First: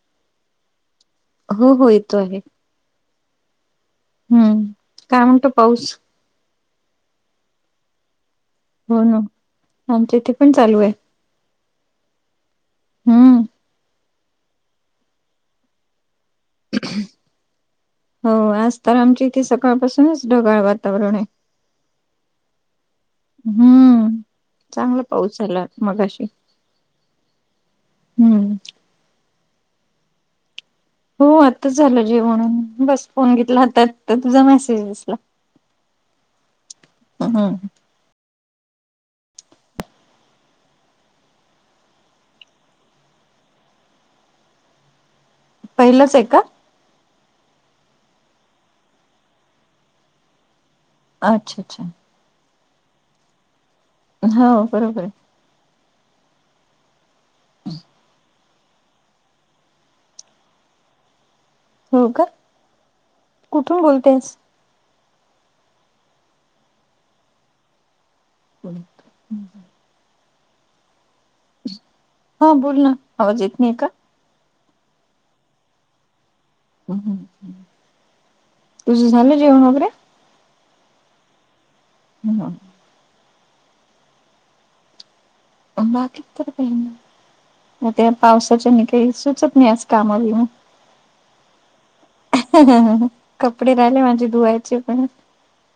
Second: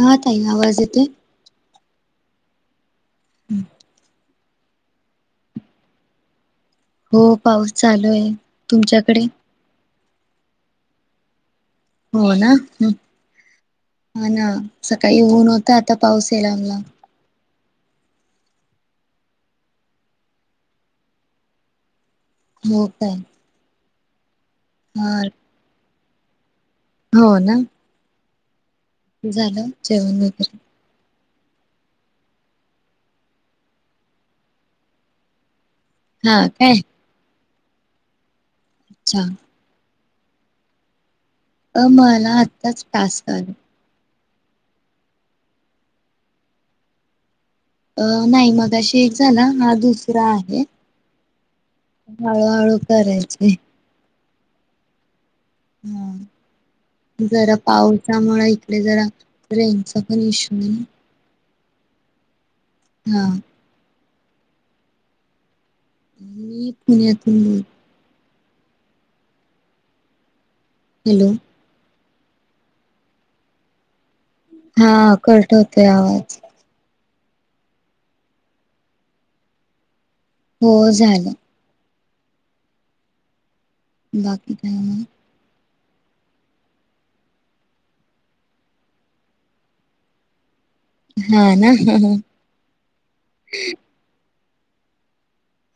हा ताई आवाज येतोय. हो. हो. येतो आहे. हम्म. हम्म, काय म्हणतो पाऊस? हो, पाऊस चालू आहे. हो ना तुमच्याकडे? आमच्या इथे पण चालू आहे. हो हम्म ना. सकाळी ऊन होत. आता पाऊस यायला लागला. हो. आज तर आमची इथे सकाळपासूनच ढगाळ वातावरण आहे. हो काय? हम्म, चांगला हा पाऊस झाला मगाशी. हो ना. हम्म झालं जेवण वगैरे? हो आताच झालं जेवण. बस फोन घेतला आता तुझा मेसेज दिसला. हा काय? [unintelligible] अच्छा. अ मला आत्ताच टास्क आले. पहिलंच आहे का? अ नाही. मगाशी एक झाला हा दुसरा आहे. अच्छा! अच्छा! हळूहळू करायचे. हो. बरोबर आहे. हा जरा पावसामुळे इकडे जरा ट्रेनचा पण इशू नाही. हो का? हा. कुठून बोलतेस? मी पुण्यातून बोलतेय. [inaudible] हॅलो हो बोल ना, आवाज येत नाही का? हा, कट होतोय आवाज. तुझं झालं जेवण वगैरे? हो झालं. [inaudible] बाकी काय मग? बाकी तर काही नाही. त्या पावसाच्यान काही सुचत नाही आज काम बीम. हा ना कपडे राहिले माझे धुवायचे पण.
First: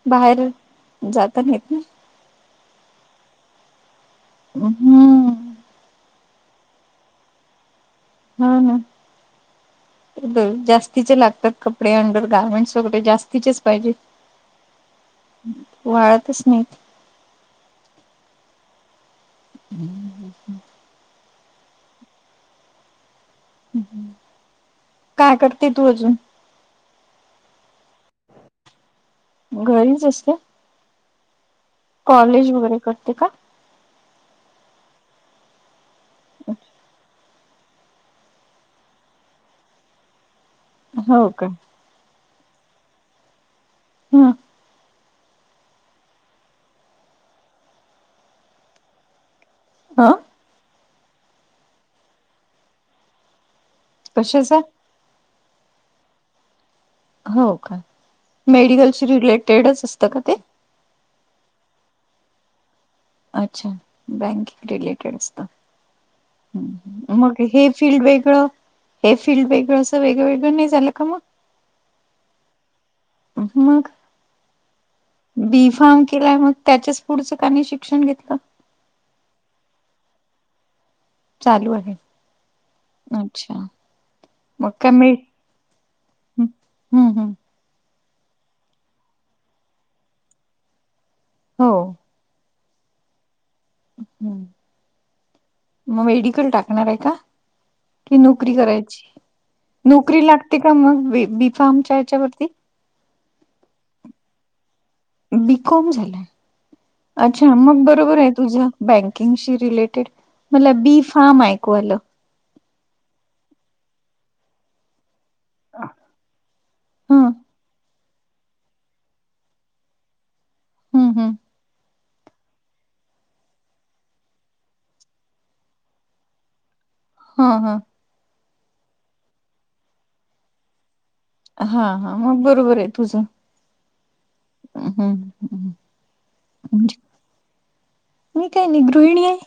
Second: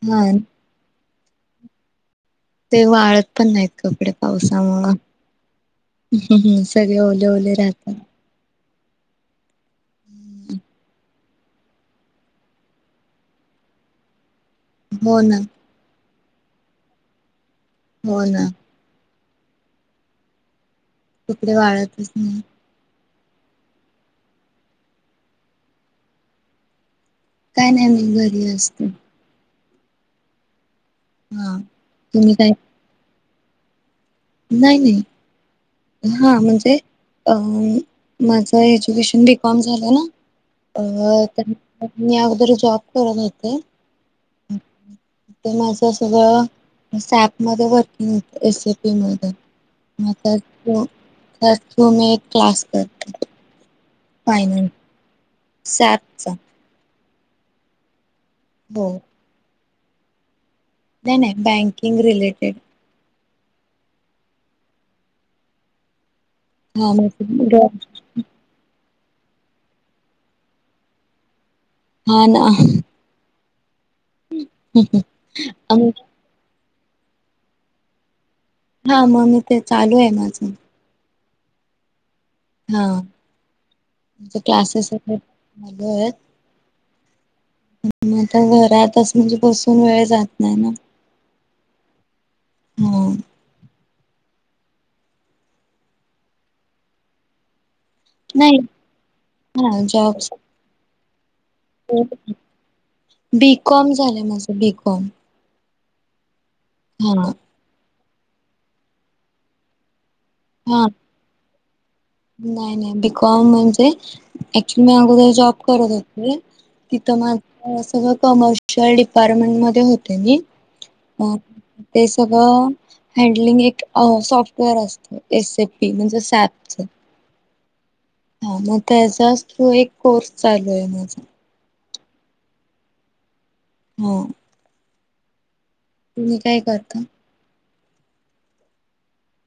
हा बाहेर जात नाहीत ना? ते वाळत पण नाहीत कपडे पावसामुळं हम्म हम् हम, सगळे ओले ओले राहतात. हा ना, जास्तीचे लागतात. कपडे, अंडर गार्मेंट्स वगैरे जास्तीचेच पाहिजे. हो ना. वाळतच नाहीत. हो ना. [inaudible] कपडे वाळतच नाही. काय करती तू अजून? काय नाही, मी घरी असते. घरीच असते? हा. तुम्ही काय कॉलेज वगैरे करते का? नाही नाही. हा म्हणजे अ माझं एज्युकेशन बीकॉम झालंय. अ हो का तर मी अगोदर जॉब करत होते. ह. ते माझं सगळं सॅपमध्ये वर्किंग होत, एस आय पी मध्ये. ह नंतर तू तर तू मी एक क्लास करते. कशाचा? फायनान्स सॅपचा. हो का, हो मेडिकलशी रिलेटेडच असतं का ते? नाय नाय, बँकिंग रिलेटेड. अच्छा बँकिंग रिलेटेड असत. मग हे फिल्ड वेगळं हे फिल्ड वेगळं, असं वेगळं वेगळं नाही झालं का मग? हा ना मग बी फाम केलाय मग, त्याच्याच पुढचं का नाई शिक्षण घेतलं? हा म मी ते चालू आहे माझं. चालू हाय. हा ते क्लासेस [unintelligible] होय हम हम्म हम्म मी आता घरातच म्हणजे बसून वेळ जात नाही ना हो. हो. हम्म मग मेडिकल टाकणार आहे का? कि नोकरी नाही करायची, हा नोकरी जॉब्स लागते का मग बी बीफ्मच्या हच्यावरती. बी. कॉम झालंय माझं बी. कॉम. बी. कॉम झालंय, अच्छा! हा मग बरोबर आहे तुझ बँकिंगशी रिलेटेड, मला हा बी फार्म ऐकू आलं. नाही नाही बी. कॉम म्हणजे, ऍक्च्युली मी अगोदर जॉब करत होते, ह तिथं माझं सगळ कमर्शिअल शल डिपार्टमेंट मध्ये होते मी, ह ह अ ते सगळं, हँडलिंग एक अ सॉफ्टवेअर असतं. एस ए पी म्हणजे सॅपच. हा हा. हा मग त्याचाच तो एक कोर्स चालू आहे माझा. हा हा मग बरोबर आहे तुझं. हम्म. हम्म, हम्. तुम्ही काय करता? मी काही नाही गृहिणी आहे.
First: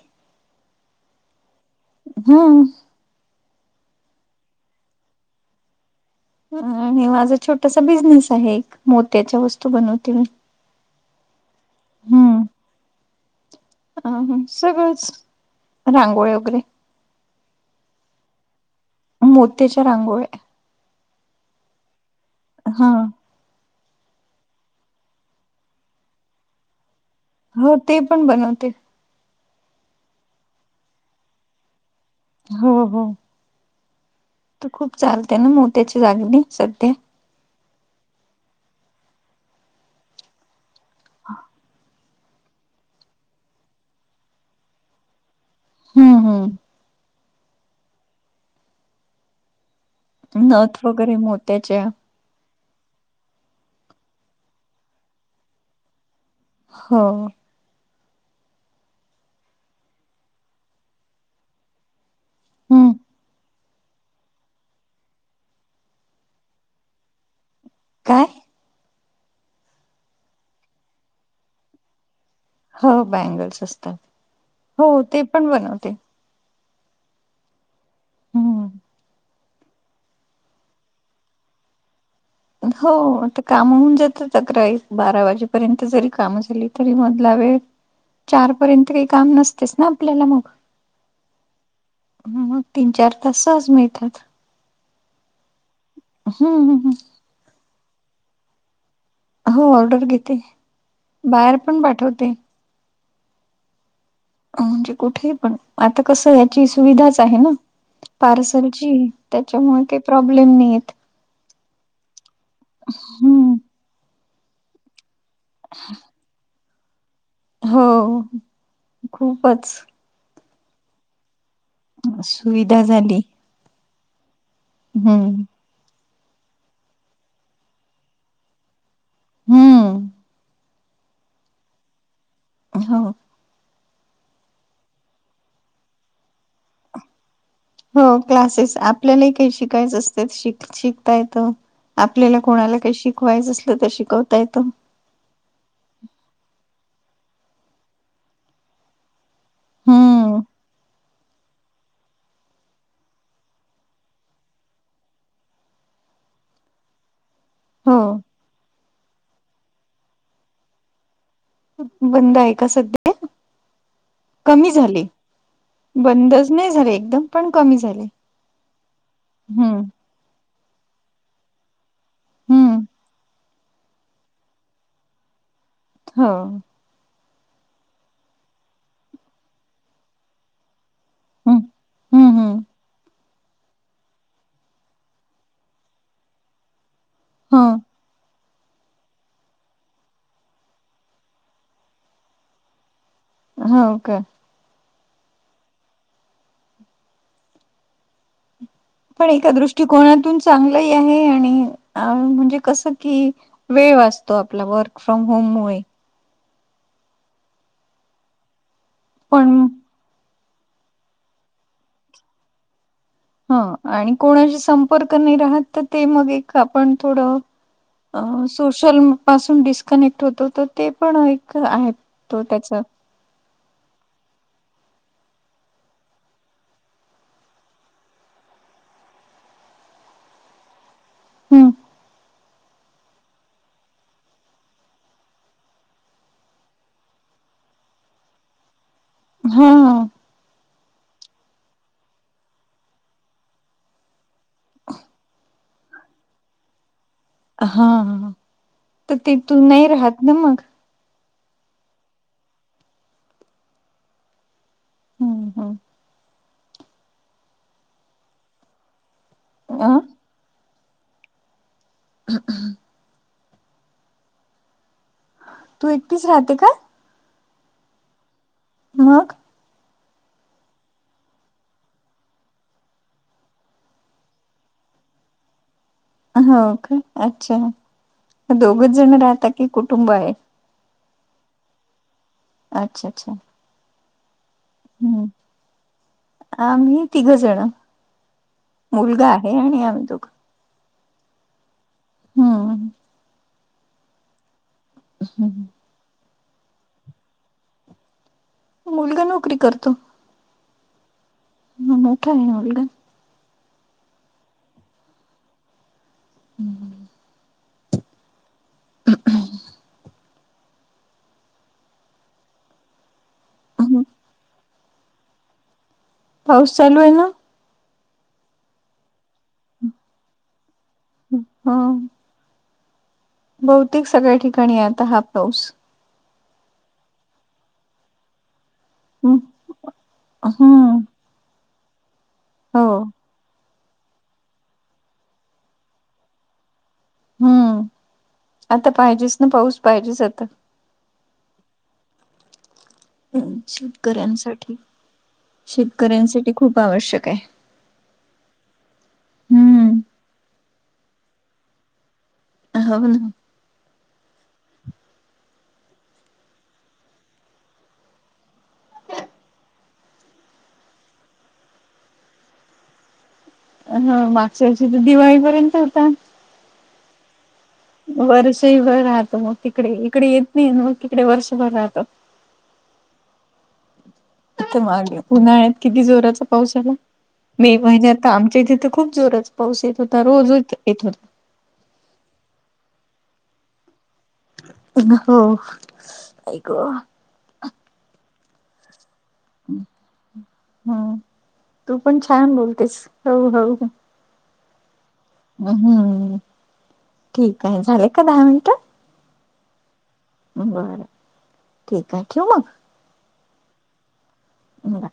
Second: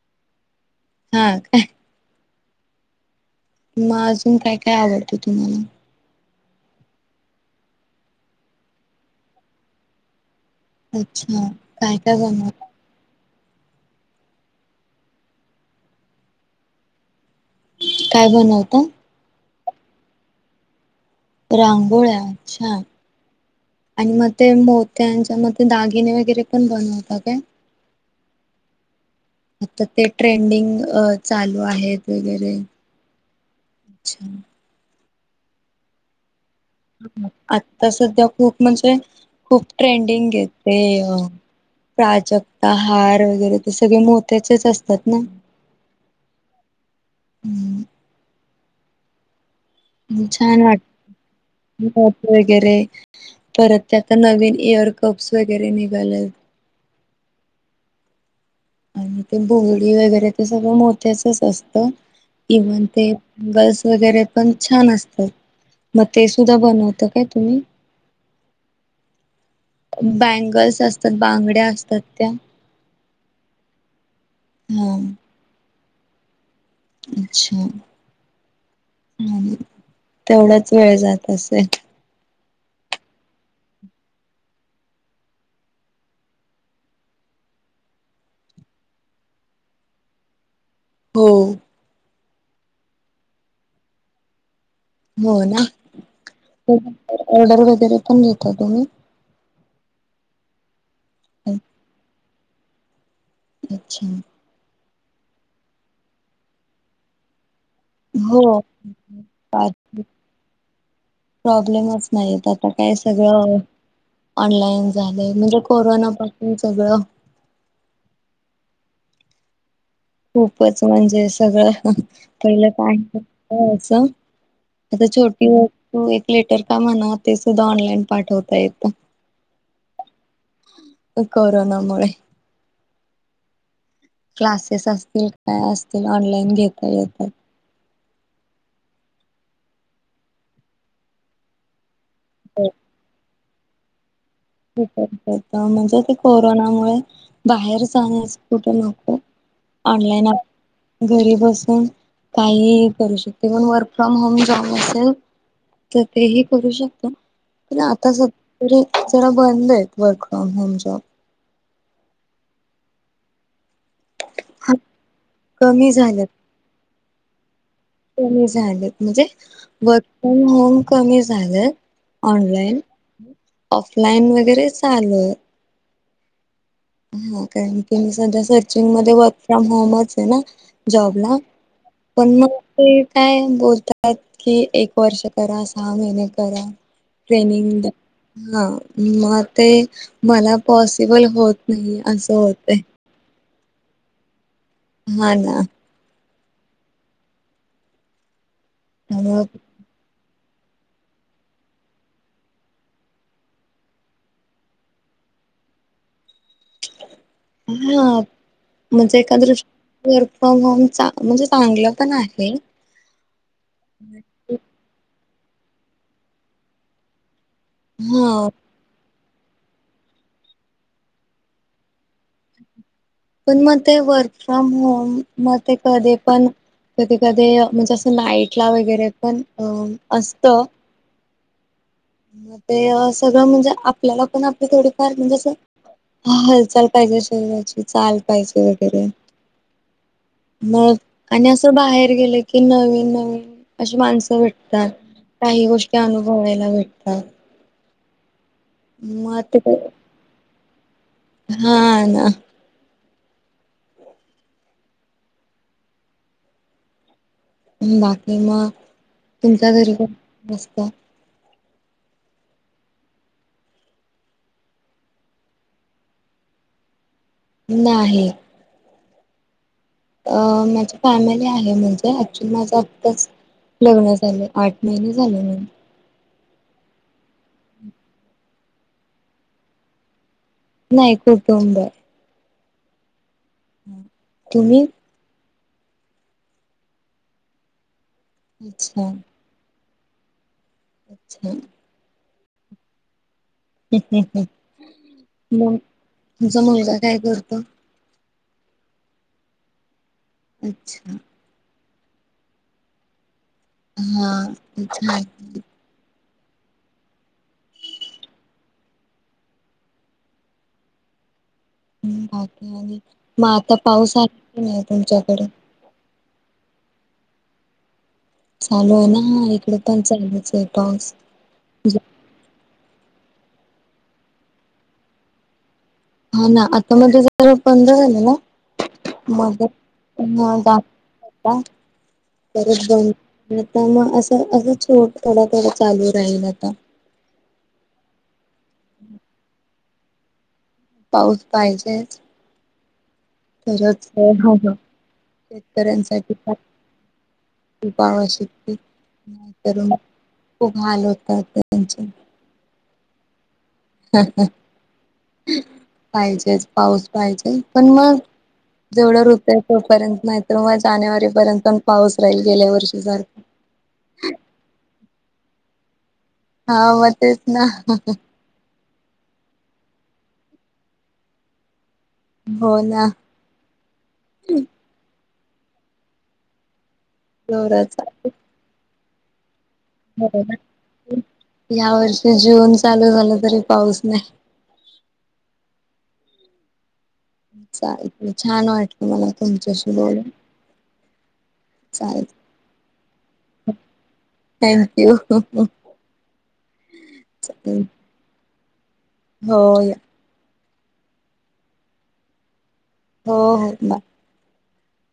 हा काय. हा. म अजून काय काय आवडतं तुम्हाला? आणि माझा छोटासा बिझनेस आहे एक मोत्याच्या वस्तू बनवते मी. अच्छा! काय काय बनवता? आ हम्म सगळंच, रांगोळ्या वगैरे. काय बनवता? मोत्याच्या रांगोळ्या. रांगोळ्या अच्छा! हा आणि म ते मोत्यांच्या म ते दागिने वगैरे पण बनवता काय? हो ते पण बनवते. आता ते ट्रेंडिंग अ चालू आहेत वगैरे, अच्छा. आता खूप चालते ना मोत्याच्या दागिने सध्या. आता सध्या खूप म्हणजे, खूप ट्रेंडिंग आहे ते अ. प्राजक्ता हार वगैरे ते सगळे मोत्याचेच असतात ना. हम्म हम्म. हम्म. हम्म छान नथ वाट, वगैरे मोत्याच्या [unintelligible] वगैरे, परत ते नवीन इयर कप्स वगैरे निघालेत. हा. आणि ते बोंगडी वगैरे ते सगळं मोत्याचच असतं. इव्हन हम्म ते गर्ल्स वगैरे पण छान असत, म ते सुद्धा बनवता काय तुम्ही? काय? बँगल्स असतात, बांगड्या असतात त्या. हो बँगल्स असतात, हो हा ते पण बनवते. अच्छा. हम्म. हम्म, तेवढच वेळ जात असेल. हो ते काम होवून जातात अकरा, एक, बारा वाजेपर्यंत जरी काम झाली तरी मधला वेळ चारपर्यंत काही काम नसतेच ना आपल्याला मग. हो. मग तीन चार तास सहज मिळतात. हो ना, हम्म ऑर्डर वगैरे पण घेता तुम्ही? हो ऑर्डर घेते बाहेर पण पाठवते. अच्छा. म्हणजे कुठे पण आता कसं याची सुविधाच आहे ना. हो. पार्सलची त्याच्यामुळे काही प्रॉब्लेम नाहीत. प्रॉब्लेमच नाहीत आता काय हम्म सगळं ऑनलाईन झालंय म्हणजे कोरोना पाासून सगळं. हो खूपच. खूपच म्हणजे सगळं पहिलं सुविधा काय? झाली हो असं आता हम्म छोटी तू एक लेटर का म्हणा ते सुद्धा ऑनलाईन पाठवता येत. हम्म. कोरोनामुळेळे हो. क्लासेस असतील काय असतील ऑनलाईन घेता येतात. हो क्लासेस आपल्यालाही काही शिकायचं असत शिक शिकतायेत. आपल्याला कोणाला काही शिकवायचं असल तर शिकवता येतं. म्हणजे ते कोरोनामुळे बाहेर जाण्यास कुठे नको. ऑनलाईन हम्म घरी बसून काही करू शकते पण वर्क फ्रॉम होम जॉब नसेल. तर तेही करू शकतो. प हो आता स जरा बंद आहेत वर्क फ्रॉम होम जॉब. बंद आहे का सधळे कमी हा झाले कमी झालेत बंद. नाही झाले एकदम पण कमी झाले. कमी झाले म्हणजे हम्म वर्क फ्रॉम होम कमी झालं. ऑनलाईन हम्म ऑफलाईन वगैरे चालूय. हा. हा कारण की मी सध्या सर्चिंग मध्ये वर्क फ्रॉम होमच आहे ना. जॉबला हम्म हम्म पण मग ते काय बोलतात कि एक वर्ष करा सहा महिने करा. हम्म ट्रेनिंग हा मग ते मला पॉसिबल होत. नाही असं होत. होा का. हा ना. पण त्यामुळे एका दृष्टिकोनातून चांगलंही आहे आणि अ म्हणजे कसं कि वेळ वाचतो आपला वर्क फ्रॉम होममुळे हा म्हणजे पण एकादृश वर्क फ्रॉम होम म्हणजे चांगलं पण आहे. ह आणि कोणाशी संपर्क नाही राहत तर ते मग एक आपण थोडं- अ तु- हा सोशल पासून डिस्कनेक्ट होतो तर ते पण एक आहे तो त्याचा, पण मग ते वर्क फ्रॉम होम मग ते कधी पण कधी कधी म्हणजे असं लाईटला वगैरे पण अ असत. हम्म. ग ते सगळं म्हणजे आपल्याला पण आपली थोडीफार म्हणजे अस. हा हालचाल पाहिजे शरीराची चाल पाहिजे वगैरे हा. मग आणि असं बाहेर गेलं की नवीन नवीन, अशी माणसं भेटतात. काही गोष्टी अनुभवायला भेटतात. हा हा ह म ते मग हा ना. हम्म हम बाकी मग तुमच्या घरी अ कोण असत. अह [unintelligible] तू एकटीच राहते का? नाही. मग अ माझी फॅमिली आहे म्हणजे ऍक्च्युली माझं आत्ताच लग्न झालं आठ महिने झाले. ह का अच्छा दोघच जण राहता की कुटुंब आहे? नाही कुटुंब हाय. अच्छा अच्छा. तुम्ही? हम् आम्ही तिघं जण अच्छा मुलगा हाय. हे आणि आम्ही दोघं. अच्छा ह ह ह मग तुमचा मुलगा काय करतो? मुलगा नोकरी करतो. अच्छा हम् मोठा आहे मुलगा. हा अच्छा हम्म हम [unintelligible] बाकी आणि म आता हम्म. पाऊस आहे की नाही तुमच्याकडे? पाऊस चालू आहे ना. चालू आहे ना इकड पण चालूच आहे पाऊस. हम्म ह बहुतेक सगळ्या ठिकाणी आता हा पाऊस. हो ना आता मध्ये जरा बंद झालेला. हम्म मधे पण [inaudible] होता हम्म. परत हो बंद आता मग असं असंच थोडा थोडा चालू राहील आता. हम्म आता पाहिजेच ना पाऊस पाहिजेच आता. पाऊस पाहिजेच. तरच शेतकऱ्यांसाठी शेतकऱ्यांसाठी शेतकऱ्यांसाठी पाहि खूप आवश्यक आहे. खूप आवश्यकती नाही तर हम्म. खूप हाल होतात त्यांचे हो ना पाहिजेच पाऊस पाहिजे पण मग, जेवढं ऋतू आहे तोपर्यंत नाहीत म जानेवारी पर्यंत पण पाऊस राहील गेल्या वर्षी सारखा अह मागच्या वर्षी तर दिवाळीपर्यंत होता. हा म तेच ना. वर्षहीभर राहतो मग तिकडे इकडे येत नाही मग तिकडे वर्षभर राहतो. हो ना. आ मागे उन्हाळ्यात किती जोराचा पाऊस आला मे जोराचा महिन्या आता आमच्या इथे तर खूप जोरच पाऊस येत होता ब रोज येत होता. या वर्षी जून चालू झाला तरी पाऊस नाही. हो आई ग चालतय छान वाटलं मला तुमच्याशी बोलून. हम्म. तू पण चालेल छान बोलतेस हो हो. थँक्यू ह. हम्म ठीक आहे झाले का दहा मिनिटं. होय. बरं ठीक आहे ठेव मग. हो हो बाय. ह